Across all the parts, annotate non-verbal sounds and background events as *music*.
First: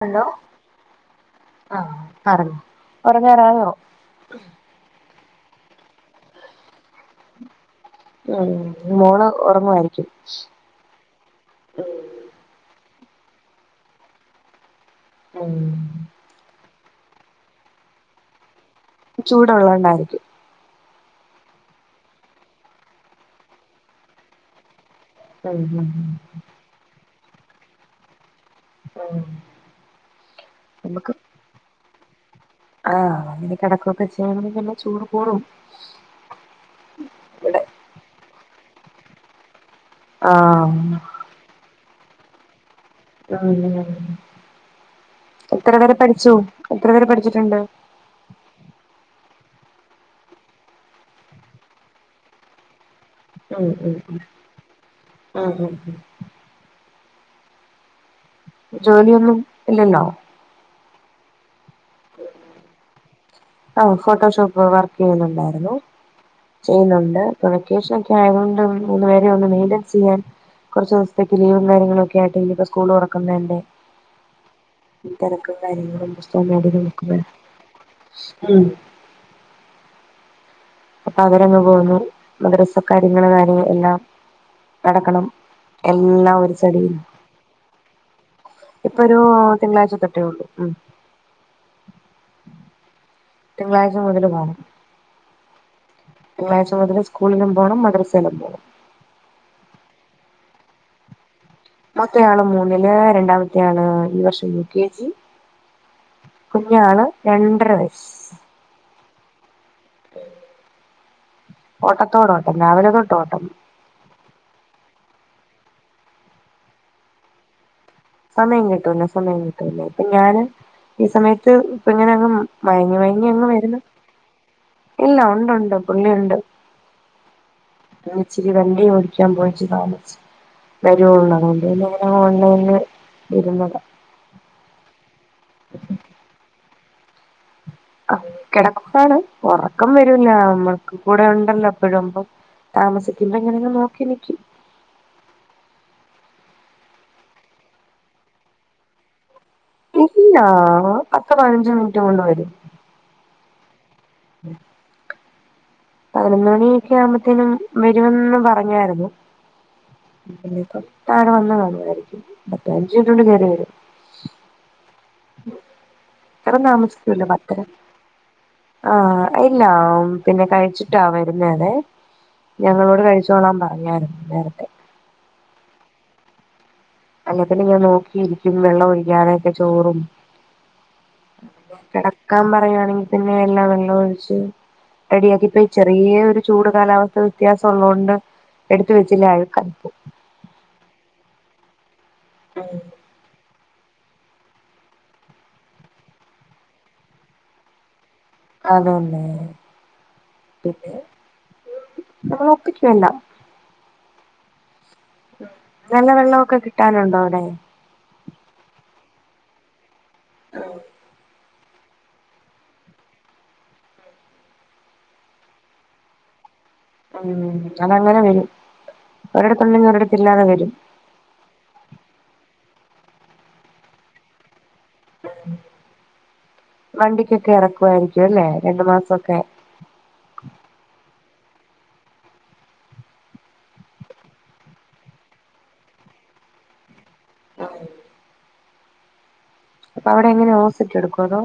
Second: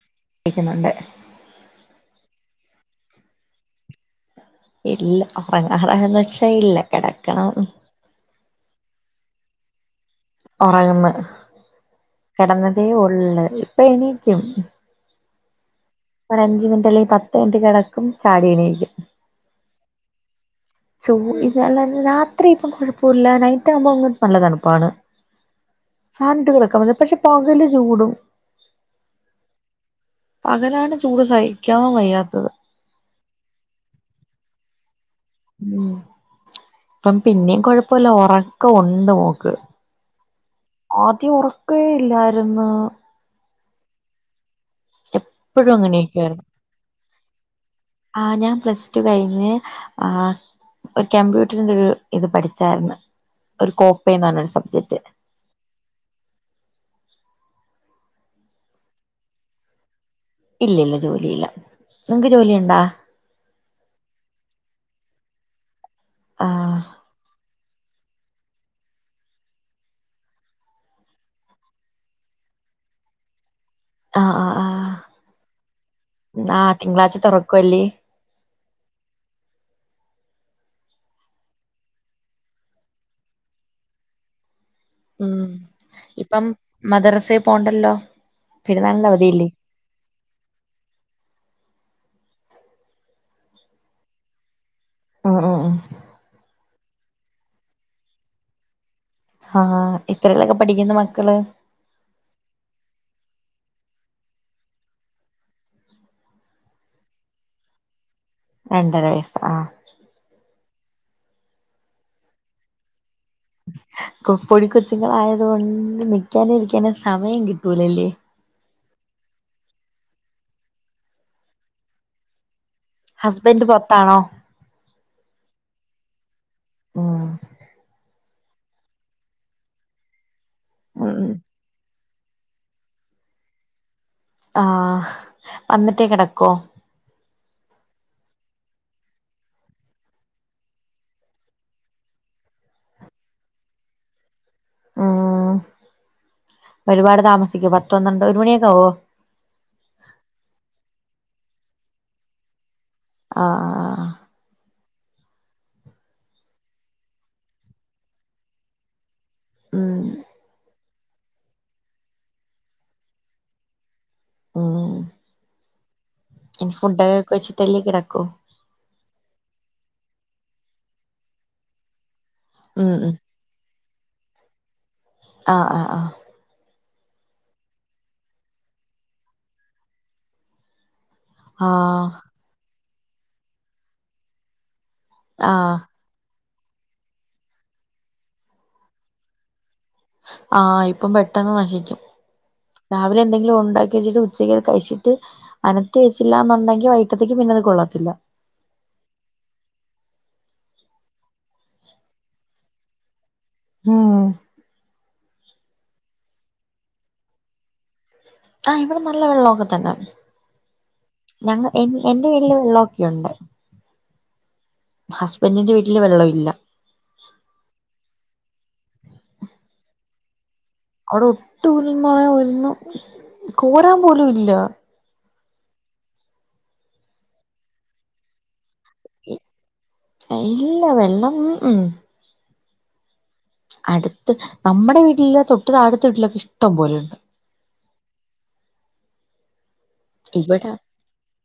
hello ക്കുന്നുണ്ട് ആഹ പറഞ്ഞ ഒറങ്ങാറായോ ഇല്ല ഉറങ്ങാറയൊ ന്നു വച്ചാ ഇല്ല കിടക്കണം ഉം മോള് ഉറങ്ങുവായിരിക്കും ഉറങ്ങന്ന് കിടന്ന അതേ ഉള്ള ഇപ്പൊ എണിക്കും ഉം ഒരു അഞ്ച് മിനിറ്റ് അല്ലെങ്കി പത്ത് മിനിറ്റ് കെടക്കും ചാടിയണീക്കും ചൂടുള്ളോണ്ടായിരിക്കും ചൂ ഇതല്ല രാത്രി ഇപ്പം കുഴപ്പൂല്ല നൈറ്റ് ആവുമ്പം അങ്ങ് നല്ല തണുപ്പാണ് ഉം ഉം ഉം ഫാൻട്ടു കെടക്കു *unintelligible* പക്ഷെ പകല് ചൂടും ഉം പകലാണ് നമുക്ക് ചൂട് സഹിക്കാം വയ്യാത്തത് ആഹ് അങ്ങനെ കെടക്കൊക്കെ ചെയ്യ *unintelligible* പിന്നെ ചൂടും ഉം ഇപ്പം പിന്നേം ഇവിടെ കൊഴപ്പൊല്ല ഒറക്ക ഉൺ ഇണ്ട് മോക്ക് ആഹ് ആദ്യം ഉറക്കേ ഇല്ലാരും ന്ന് അങ്ങനെ *unintelligible* എപ്പോഴും എത്ര വരെ പഠിച്ചു അങ്ങനെയൊക്കെയായിരുന്നു എത്ര വരെ പഠി ട്ട്ണ്ട് ആ ഞാൻ പ്ലസ് ടു കഴിഞ്ഞ് ആ ഒരു കമ്പ്യൂട്ടറിന്റെ ഒരു ഇത് പഠിച്ചാരുന്ന് ഉം ഒരു ഉം കോപ്പേ ഉം എന്ന റഞ്ഞ ഒര് സബ്ജക്ട് ഉം ഉം ജോലിയൊന്നും ഇല്ലല്ലോ ഇല്ല്യ ഇല്ല്യ ജോലിയില്ല നിങ്ങക്ക് ജോലിയുണ്ടാ ആ ഫോട്ടോഷോപ്പ് വർക്ക് ചെയ്യുന്നുണ്ടാരുന്നു ആഹ് ചെയ്യുന്നുണ്ട് ഇപ്പ വെക്കേഷനൊക്കെ ആയതുകൊണ്ട് മൂന്ന് പെരെ ഒന്ന് മെയിൻററെൻ ചെയ്യാൻ കുറച്ച് ദിവസത്തേക്ക് ലീവും കാര്യങ്ങളൊക്കെ ആയിട്ട് ഇനി ഇപ്പോൾ സ്കൂൾ തുറക്കുന്നതല്ലേ ആഹ് ആഹ് ആഹ് ഈ തെരക്കും കാര്യങ്ങളും പുസ്തകം ആഹ് മേടീരും തിങ്കളാഴ്ച തുറക്കുവല്ലേ *unintelligible* ഉം അപ്പൊ അവരങ്ങ് പോന്നു മദ്രസ കാര്യങ്ങൾ കാര്യങ്ങൾ എല്ലാം നടക്കണം ഉം എല്ലാം ഇപ്പം ഒരു ചടിയും മദ്രസേ പോണ്ടല്ലോ ഇപ്പ പെരുന്നാളിന്റെ ഒരു അവധിയില്ലേ തിങ്കളാഴ്ച തൊട്ടേ ഉള്ളൂ ഉം തിങ്കളാഴ്ച മുതൽ പോണം ഉം ഉം ഉം തിങ്കളാഴ്ച മുതല് സ് സ്കൂളിലും പോണം മദ്രസേലും പോണം ഹാ എത്രയിലൊക്ക പഠിക്കുന്നു മക്കള് മൂത്ത ആള് മൂന്നില് രണ്ടാമത്തെ ആള് ഈ വർഷം യു കെ ജി കുഞ്ഞാള് രണ്ടര വയസ് രണ്ടര വയസ് ആ ഓട്ടത്തോടോട്ടം രാവിലെ തൊ കൊപ്പടിക്കൊ ഇങ്ങൾ ആയതുകൊണ്ട് നിക്കാനും ഇരിക്കാനും സമയം കി റ്റൂലല്ലേ കിട്ടുന്ന സമയം കിട്ടല്ലേ ഇപ്പൊ ഞാന് ഈ സമയത്ത് ഇപ്പ ഇങ്ങനെങ്ങും മയങ്ങി മയങ്ങി അങ്ങ് ഹസ്ബൻഡ് വരുന്നു പൊറത്താണോ ഇല്ല ഒണ്ട് ഒണ്ട് പുള്ളി ഒണ്ട് ഉം ഞാന് ഇച്ചിരി വണ്ടി ഓടിക്കാൻ പോയിട്ടു താമസിച്ചു ഉം വെരുവോന്ന് അറിഞ്ഞിയില്ലോലെ ആ ഉണ്ട് ഉണ്ട് ഇരുന്നതാ ആ വന്നിട്ടേ കിടക്കോ ആ കിടക്കു ആണ് ഉറക്കം വരൂല്ല നമ്മക്ക് കൂടെ ഉണ്ടല്ലോ എപ്പഴും ഇപ്പം താമസിക്കുമ്പോ എങ്ങനേന്നു നോക്കിനിക്കും ഉം ഒരുപാട് താമസിക്കും പത്ത് പന്ത്രണ്ട് ഒരു മണിയൊക്കെ ആവോ ഇല്ലാ പത്തോ പതിനഞ്ചോ മിനിറ്റ് കൊണ്ട് വരും ആ ആ ആ ഉം പതിനൊന്ന് മണിയൊക്കെ ആവുമ്പോത്തിനും വരുമെന്ന് പറഞ്ഞായിരുന്നു ഉം പിന്നേത താഴെ വന്നു കാണുവായിരിക്കും ബത്ത അഞ്ചു മിനിറ്റുകൊണ്ട് കേറി വരും ഉം ഇത്രം ഇനി ഫുഡൊക്കെ താമസിക്കല്ലോ പത്തര കഴിച്ചിട്ടല്ലേ കിടക്കൂ ആ ഇല്ല പിന്നെ കഴിച്ചിട്ടാ വരുന്നത് ഉം ഞങ്ങളോട് ഉം കഴിച്ചോളാൻ പറഞ്ഞായിരുന്നു വെറുതെ അ ആ അല്ലേപ്പിന്നെ ഞാൻ നോക്കിയിരിക്കും വെള്ളം ഒഴിക്കാതെക്കെ ചോറും ആഹ് കിടക്കാൻ പറയുവാണെങ്കി പിന്നെ എല്ലാം വെള്ളം ഒഴിച്ച് റെഡിയാക്കിപ്പോ ആഹ് ചെറിയ ഒരു ചൂട് കാലാവസ്ഥ വ്യത്യാസം ഉള്ളോണ്ട് എടുത്ത് വെച്ചില്ലേ അഴുക്കായി പോകും ആ ഇപ്പം പെട്ടന്ന് നശിക്കും രാവിലെ എന്തങ്കിലും ഒണ്ടാ കഴിച്ചിട്ട് ഉച്ചക്കത് കഴച്ചിട്ട് അനത്തി വെച്ചില്ല ഒണ്ടെങ്കി വൈകിട്ടേത്തേക്ക് അത് പിന്നെ കൊള്ളാത്തില്ല അതന്നെ പിന്നെ നമ്മള ഒക്കിറ്റല്ല ഉം നല്ല വെള്ളവൊക്കെ കിട്ടാനുണ്ടോവിടെ ആ ഇവിടെ നല്ല വെള്ളമൊക്കെ തന്നെ ഉം ഞങ്ങ എന്എന്റെ വീട്ടിൽ വെള്ളവൊക്കെയുണ്ട് ഹസ്ബൻഡിന്റെ വീട്ടില് വെള്ളം ഇല്ല ഉം അതങ്ങനെ വരൂ ഒരിടത്തുണ്ടങ്കിൽ ഒരിടുത്ത്ഇല്ലാതെ വരും അവിടെ ഒട്ടുയില്ലയെന്നു പറഞ്ഞാ ഒന്ന് കോരാൻ പോലും ഇല്ല വണ്ടിക്കൊക്കെ എറക്കുവായിരിക്കും അല്ലേ രണ്ടു മാസമൊക്കെ ഇല്ല വെള്ളംമം ഉം അടുത്ത് നമ്മുടെ വീട്ടില് തൊട്ടു താഴത്തെ വീട്ടിലൊക്കെ ഇഷ്ടം പോലെയുണ്ട് ആ അപ്പൊ അവിടെ എങ്ങനെ ഇവിടെ ഓസിട്ട് എടുക്കോ അതോ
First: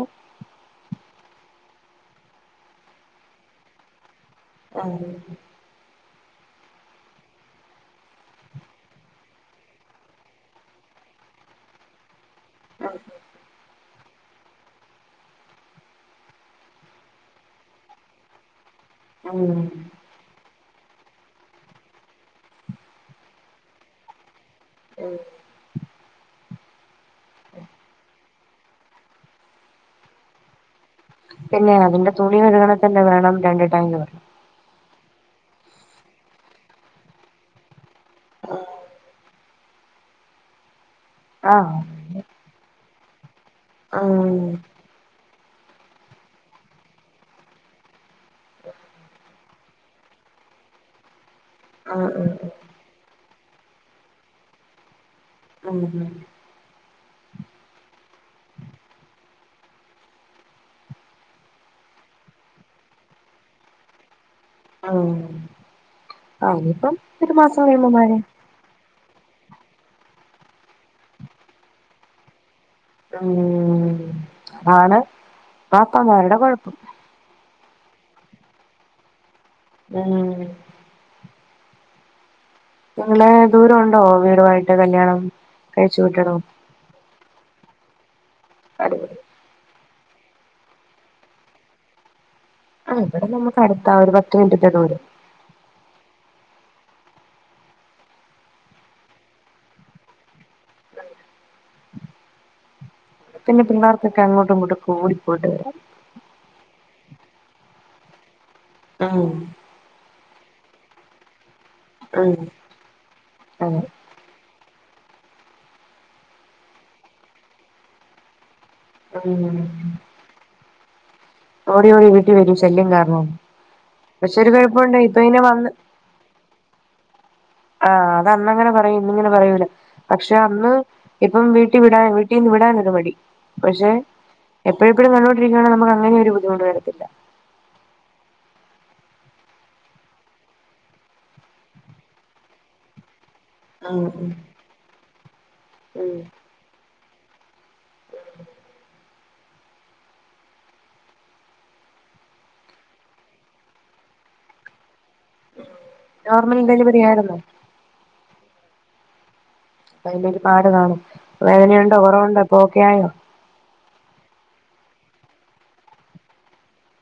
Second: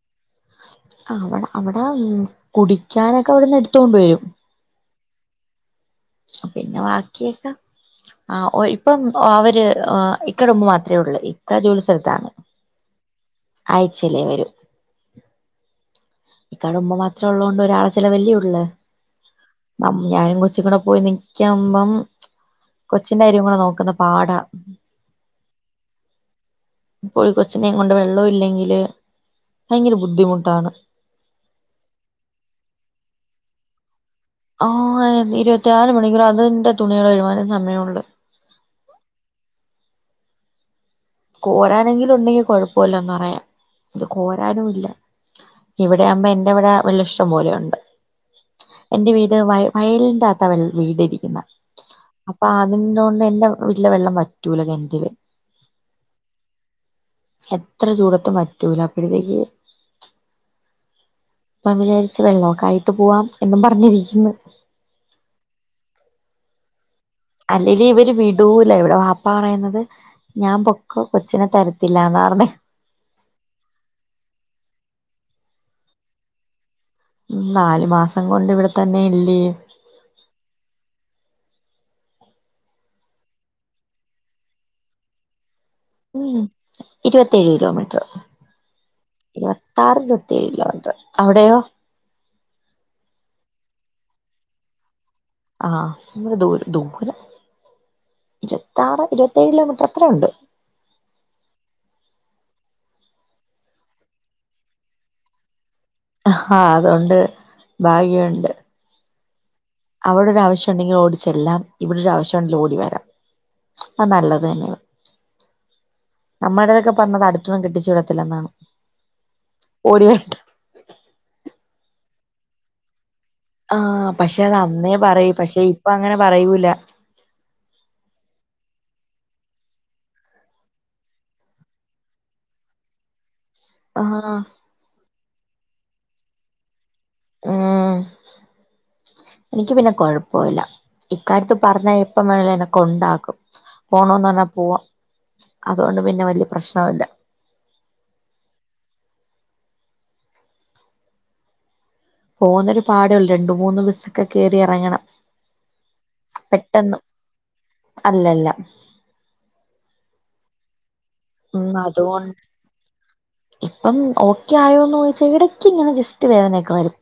അം കുടിക്കാനൊക്കെ ഇവിടുന്ന് എടുത്തൊണ്ട് വരും ആ പിന്നെ ബാക്കിയൊക്കെ ആ ഒരു ഇപ്പം അവര് ഇക്കടുമ്പ് മാത്രമേ ഉള്ളൂ ഇക്ക ജോലി സ്ഥലത്താണ് ആയി ചിലവെരും ഇക്കാണുമ്പോ മാത്രേ ഉള്ളോണ്ട് ഒരാളെ ചിലവ് അല്ലേയോള്ളൂ ഉം മ ഞാനും കൊച്ചും കൂടെ പോയി നിക്കിബം കൊച്ചിന്റെ കാര്യം കൂടെ നോക്കുന്ന പാടാ ഉം ഇപ്പോഴകൊച്ചിനെ കൊണ്ട് വെള്ളം ഇല്ലേ നിലെ ഭയങ്കര ബുദ്ധിമുട്ടാണ് പിന്നെ അതിന്റെ തുണി കഴുകണേ തന്നെ വേണം രണ്ട് ട്ടാങ്ക് വെള്ളം ആ ഇരുപത്തിനാൽ മണിക്കൂർ അതിന്റെ തുണി കയുവാനെ സമയ ഉള്ള് ആ ആഹ് കോരാനെങ്കിലും ഉണ്ടെങ്കി കൊഴ പോലന്ന് പറയാം ഇത് ആഹ് കോരാനുല്ല ഇവിടെയാവുമ്പോ എന്റെ ഇവിടെ വെള്ളം ഇഷ്ട്ടപോലെയുണ്ട് എന്റെ വീട് വ വയലിന്റെത്താ വീട് ഇരിക്കുന്ന ആഹ് അപ്പൊ അത് ഇൻടോണ്ടന്നെ വീട്ടിലെ വെള്ളം വറ്റൂല കെണറ്റിൽ ഉം ഉം എത്ര ചൂടത്തും വറ്റൂല അപ്പോഴത്തേക്ക് ഇപ്പം വിചാരിച്ച വെള്ളമൊക്കെ ആയിട്ട് പോവാം എന്നും പറഞ്ഞിരിക്കുന്നു അം അയിനിപ്പം അല്ലെങ്കി ഇവര് വിടൂല ഇവിടെ ആ പ്പ പറയുന്നത് ഞാൻ പൊക്കോ കൊച്ചിനെ തരത്തില്ലന്ന് പറണ് ഉം താണ് പാപ്പമാരുടെ കൊഴപ്പം ഉ നാലു മാസം കൊണ്ട് ഇവിടെ തന്നെ ഇല്ലേ ഉം നിങ്ങള് ദൂരമുണ്ടോ വീടുമായിട്ട് കല്യാണം കഴിച്ചു വിട്ടടോ മ്മ് ഇരുപത്തേഴ് കിലോമീറ്റർ അടിപൊളി ഇരു ത്താറ് ഇരുപത്തേഴ് കിലോമീറ്ററ് അവിടെയോ ആണ് ഇവിടെ നമ്മുക്ക് അടുത്താ ഒരു പത്ത് മിനിറ്റത്തെ ദൂരം ആഹ് ദൂരം ദൂരം ഇരുപത്താറ് ഇരുപത്തേഴ് കിലോമീറ്റർ അത്രയുണ്ട് പിന്നെ പിള്ളേർക്കൊക്കെ അങ്ങോട്ടും ഇങ്ങോട്ടും ഒക്കെ ഓടി പോയിട്ട് വരാം ആഹ് അതൊണ്ട് ഭാഗ്യവുണ്ട് ഉം അവിടെ ഒരു ആവശ്യം ഉണ്ടെങ്കിൽ ഓടിച്ചെല്ലാം ഇവിടെ ഒരു ആവശ്യം ഉണ്ടിൽ ഓടി വരാം ആഹ് അത് നല്ലത് തന്നെയാണ് നമ്മടേതൊക്കെ പറഞ്ഞത് അടുത്തൊന്നും കെട്ടിച്ചു വിടത്തില്ല എന്നാണ് മ്മ് ഓടി ഓടി വീട്ടിൽ വരും ശല്യം കാരണംമ്ന്ന് ആഹ് പക്ഷെ അത് അന്നേ പറയും പക്ഷെ വന്ന് ഇപ്പ അങ്ങനെ പറയൂല ന്നിങ്ങനെ പറയൂല പക്ഷെ അന്ന് ഇപ്പം വീട്ടിൽ വിടാ വീട്ടിൽന്ന് വിടാനൊരു മടി പക്ഷെ ആഹ് എപ്പോഴും എപ്പഴും കണ്ടോണ്ടി *unintelligible* അങ്ങനെയൊരു ബുദ്ധിമുട്ട് വരത്തില്ല മ്മ് എനിക്ക് പിന്നെ കൊഴപ്പില്ല ഇക്കാര്യത്തി പറഞ്ഞാൽ എപ്പം വേണെലും എന്നെ കൊണ്ടാക്കും ഉം പോണോന്ന് ഉം പറഞ്ഞാ പോവാം അതൊണ്ട് ഉം പിന്നെ വലിയ പ്രശ്നവില്ല *unintelligible* പോകുന്നൊരു പാടെ ഉള്ളു രണ്ട് മൂന്ന് ബസ്സൊക്കെ കയറി ഇറങ്ങണം നോർമൽ പെട്ടെന്ന് ഡെലിവറി ആയിരുന്നോ അല്ലല്ല അപ്പോ അതിന് ഒരുപാട് കാണും മ്മ് വേദനയുണ്ടോ അതുകൊണ്ട് കുറവുണ്ടോ ഇപ്പൊ ഓക്കെ ആയോ ഇപ്പം ഓക്കെ ആയോ ആയോ ചോദിച്ചാ ഇടക്ക് ഇങ്ങനെ ജസ്റ്റ് വേദനയൊക്കെ വരും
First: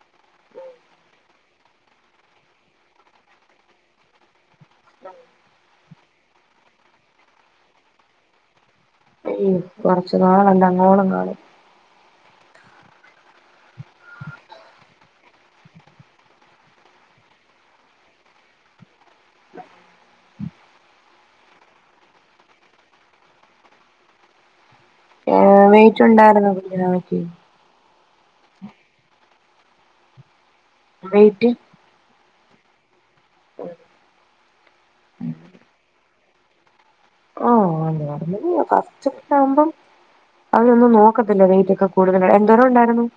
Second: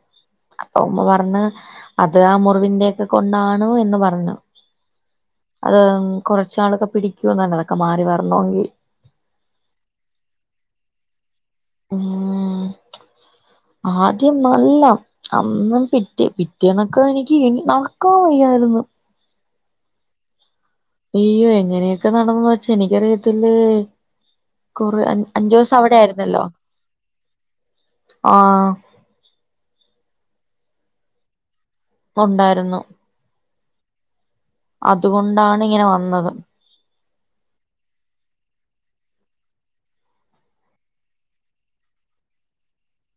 അപ്പൊ ഉമ്മ പറഞ്ഞ് അത് ആ മുറിവിന്റെക്കെ കൊണ്ടാണ് എന്ന് പറഞ്ഞു അത് കൊറച്ചാളൊക്കെ പിടിക്കൂന്ന് അതൊക്കെ മാറി വരണെങ്കിൽ കൊറച്ചു നാളല്ല അങ്ങോളം ഇങ്ങോളം മ്മ് ആദ്യം നല്ല അന്നും പിറ്റേ പിറ്റേന്നൊക്കെ എനിക്ക് നടക്കാൻ വയ്യായിരുന്നു അയ്യോ എങ്ങനെയൊക്കെ നടന്ന് വെച്ചാ എനിക്കറിയത്തില്ലെ കുറെ ഏ അഞ്ചു ദിവസം അവിടെ വെയിറ്റ് ആയിരുന്നല്ലോ ഉണ്ടായിരുന്നോ കുഞ്ഞാവയ്ക്ക് ആഹ് വെയിറ്റ് ഉണ്ടായിരുന്നു *unintelligible* അതുകൊണ്ടാണ് ഇങ്ങനെ വന്നത് ആഹ് നോർമ്മല് ഫസ്റ്റ് ഒക്കെ ആവുമ്പം അതിനൊന്നും നോക്കത്തില്ല വെയിറ്റ് ഒക്കെ കൂടുതല എന്തോരം ഉണ്ടായിരുന്നു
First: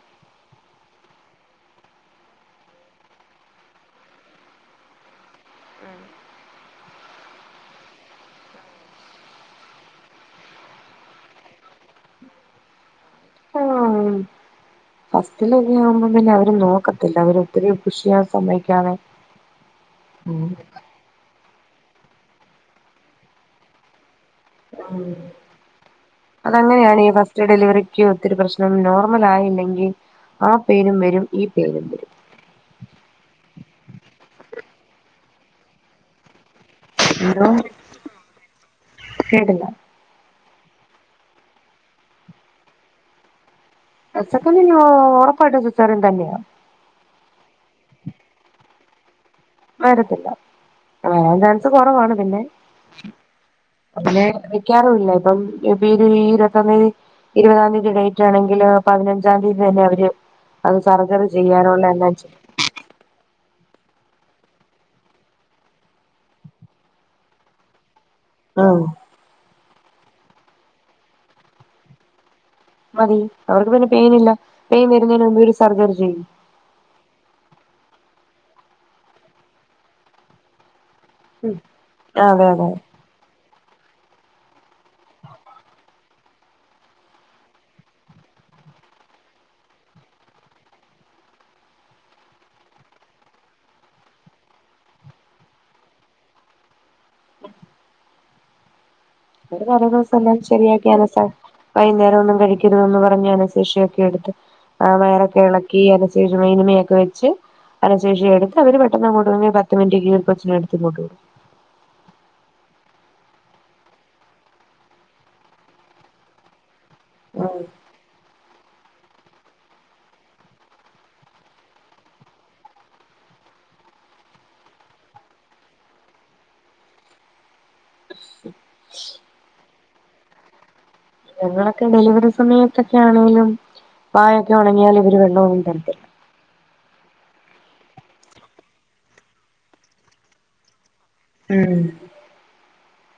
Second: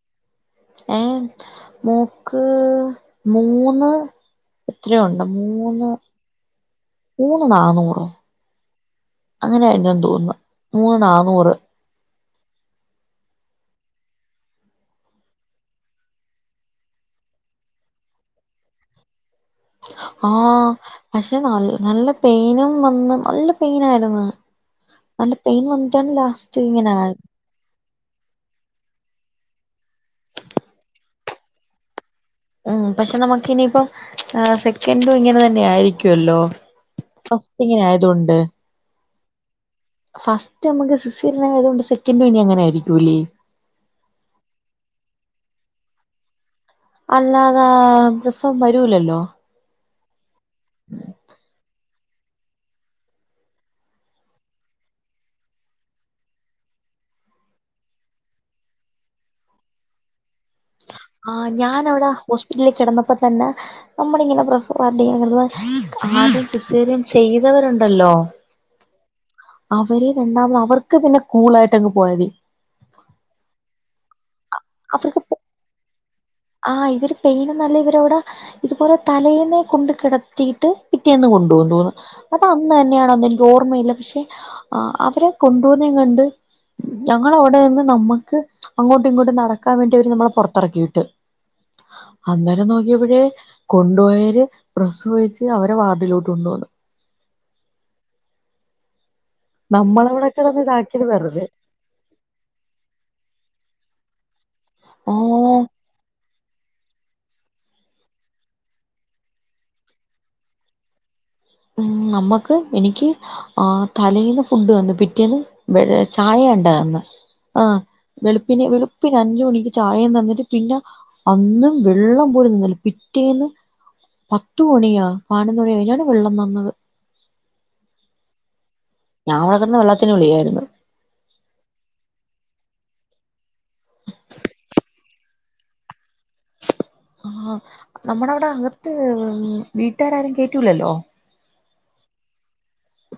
ഏഹ് മോക്ക് മൂന്ന് എത്രയോ യുണ്ട് മൂന്ന് മൂന്ന് നാന്നൂറോ അങ്ങനെയിരുന്നു എന്തോ തോന്നുന്നു മൂന്ന് നാന്നൂറ് ഫസ്റ്റിലന്നെ ആവുമ്പം പിന്നെ അവരും നോക്കത്തില്ല അവര് ഒത്തിരി പുഷ് ചെയ്യാൻ സമ്മതിക്കാതെ ഉം ആഹ് പക്ഷെ നല്ല നല്ല പെയിനും വന്ന് നല്ല പെയിനായിരുന്നു നല്ല പെയിൻ വന്നിട്ടാണ് ലാസ്റ്റ് ഇങ്ങനെ അതങ്ങനെയാണ് ഈ ആയത് ഫസ്റ്റ് ഡെലിവറിക്ക് ഒത്തിരി പ്രശ്നം നോർമൽ ആയില്ലെങ്കിൽ ആ പേരും വരും ഈ പേരും വരും ഉ പക്ഷെ നമുക്ക് ഇനിയിപ്പം സെക്കെന്റും ഇങ്ങനെ തന്നെ ആയിരിക്കുവല്ലോ എന്തോ ഫസ്റ്റ് ഇങ്ങനെയായതൊണ്ട് കേട്ടില്ല ഫസ്റ്റ് നമുക്ക് സിസ്റിന ആയത് കൊണ്ട് സെക്കൻഡ് ഇനി അങ്ങനെ ആയിരിക്കുംല്ലേ *unintelligible* ഒറപ്പായിട്ടും സച്ചറൻ തന്നെയാ അല്ലാതെ രസം വരൂലല്ലോ വരത്തില്ല ആ രണ്ടും കുറവാണ് പിന്നെ ന്നെ വെക്കാറുമില്ല ഇപ്പം ഇ ഒരു ഇരുപത്തൊന്ന് ഇരുപതാം തീയതി ഡേറ്റ് ആണെങ്കില് പതിനഞ്ചാം തീയതി തന്നെ അവര് അത് സർജറി ആ ചെയ്യാനുള്ള ഞാനവിടെ എല്ലാം ചെയ്യും ഹോസ്പിറ്റല് കിടന്നപ്പോ തന്നെ നമ്മളിങ്ങനെ പ്രസവ വാർഡിലിങ്ങനെ കെടക്കുമ്പോ ആദ്യം സിസേറിയൻ ചെയ്തവരുണ്ടല്ലോ ആഹ് അവര് രണ്ടാമത് അവർക്ക് പിന്നെ കൂളായിട്ടങ്ങ് പോയാതി മതി അവർക്ക് പിന്നെ പെയിനില്ല പെയിൻ വരുന്നന് മുമ്പ് ഒരു സർജറി ചെയ്യും ആ ഇവര് പെയിന് നല്ല ഇവരവിടെ ഇതുപോലെ തലേന്നെ കൊണ്ട് കിടത്തീട്ട് പിറ്റേന്ന് കൊണ്ടപോന്നു അതെ അപ്പൊ അതെ അന്ന് തന്നെയാണോന്ന ഓർമ്മയില്ല പക്ഷെ അവരെ കൊണ്ടോന്ന കണ്ട് ഞങ്ങളവിടെ നിന്ന് നമ്മുക്ക് അങ്ങോട്ടും ഇങ്ങോട്ടും നടക്കാൻ വേണ്ടി അവര് നമ്മളെ പുറത്തിറക്കി വിട്ട് അന്നേനെ നോക്കിയപ്പോഴേ കൊണ്ട പോയവര് പ്രസവിച്ച് അവരെ വാർഡിലോട്ട് കൊണ്ട് പോന്നു ഒരു തല ദിവസം നമ്മളവിടെ എല്ലാം കിടന്ന് ശരിയാക്കിയ ഇതാക്കിയത് വെറുതെ വൈകുന്നേരം ഒന്നും കഴിക്കരുത് എന്ന് പറഞ്ഞാണ് അനസ്ഥേഷ എടുത്ത് ആ ഓ വയറൊക്കെ ഇളക്കി അന എനിമയൊക്കെ വെച്ച് അനശേഷി എടുത്ത് അവര് പെട്ടെന്ന് കൂട്ടെ പത്ത് മിനിറ്റ് കൊച്ചനെടുത്ത് ഇങ്ങോട്ടെര് ഉ നമ്മക്ക് എനിക്ക് ആ തലേൽന്ന് ഫുഡ് തന്ന് പിറ്റേന്ന് ചായയേണ്ട തന്ന് ആ വിടും വെളുപ്പന് വെളുപ്പിന് അഞ്ച് മണിക്ക് ചായ തന്നിട്ട് പിന്നെ അന്നും വെള്ളം പോല തന്നില്ല പിറ്റേന്ന് പത്തുമണിയാ പതിനൊന്ന മണിയാ വെള്ളം തന്നത് ഞാൻ വടെ കിടന്ന് വെള്ളത്തിന് വിളിയായിരുന്ന് ഞങ്ങളൊക്കെ ഡെലിവറി സമയത്തൊക്കെ ആണെങ്കിലും വായൊക്കെ ഉണങ്ങിയാല് ഇവര് വെള്ളമൊന്നും തരത്തില്ല ആഹ് നമ്മുടെ അവിടെ അകത്ത് വീട്ടുകാരാരും കേറ്റൂലല്ലോ ഉം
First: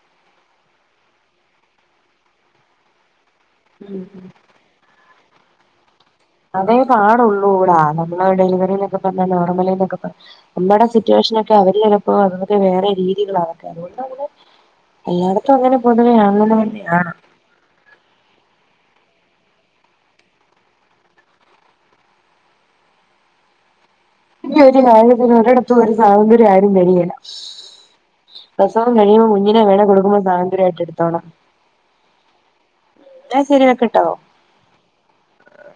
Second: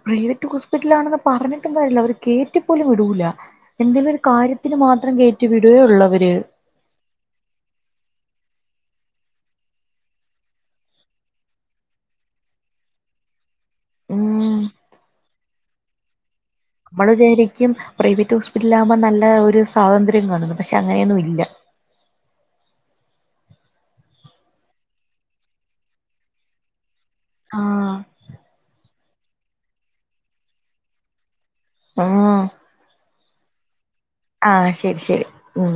പ്രൈവറ്റ് ഹോസ്പിറ്റലാണെന്ന് പറഞ്ഞിട്ടും കാരില്ല അവര് കേറ്റിപ്പോലും വിടൂല്ല ഉം എന്തെലും ഒരു കാര്യത്തിന് മാത്രം കേയറ്റി വിടുയേ ഉള്ളവര് അതേ പാടുള്ളൂ ഡാ നമ്മള് ഡെലിവറിലൊക്കെ നോർമലിന്നൊക്കെ പറ നമ്മുടെ സിറ്റുവേഷന് ഒക്കെ അവര് ചിലപ്പോൾ അതൊക്കെ വേറെ രീതികളാ എല്ലായിടത്തും അങ്ങനെ പൊതുവേ ആ മ്മള് വിചരിക്കും പ്രൈവറ്റ് ഹോസ്പി ല്ലാമ നല്ല ഒരു സ്വാതന്ത്ര്യം കാണുന്നു പക്ഷെ അങ്ങനെയൊന്നുല്ല പിന്നെ ഒരു കാര്യത്തിനും *unintelligible* ആരും വേരുകേല ആഹ് അപ്പം കഴിയുമ്പോ കുഞ്ഞിനെ വേണങ്കിൽ കൊടുക്കുമ്പോ സ്വാതന്ത്ര്യമായിട്ട് എടുത്തോണം ഉം ട്ട ശരിയാകട്ടോ ആ ശരി ശരി ഉം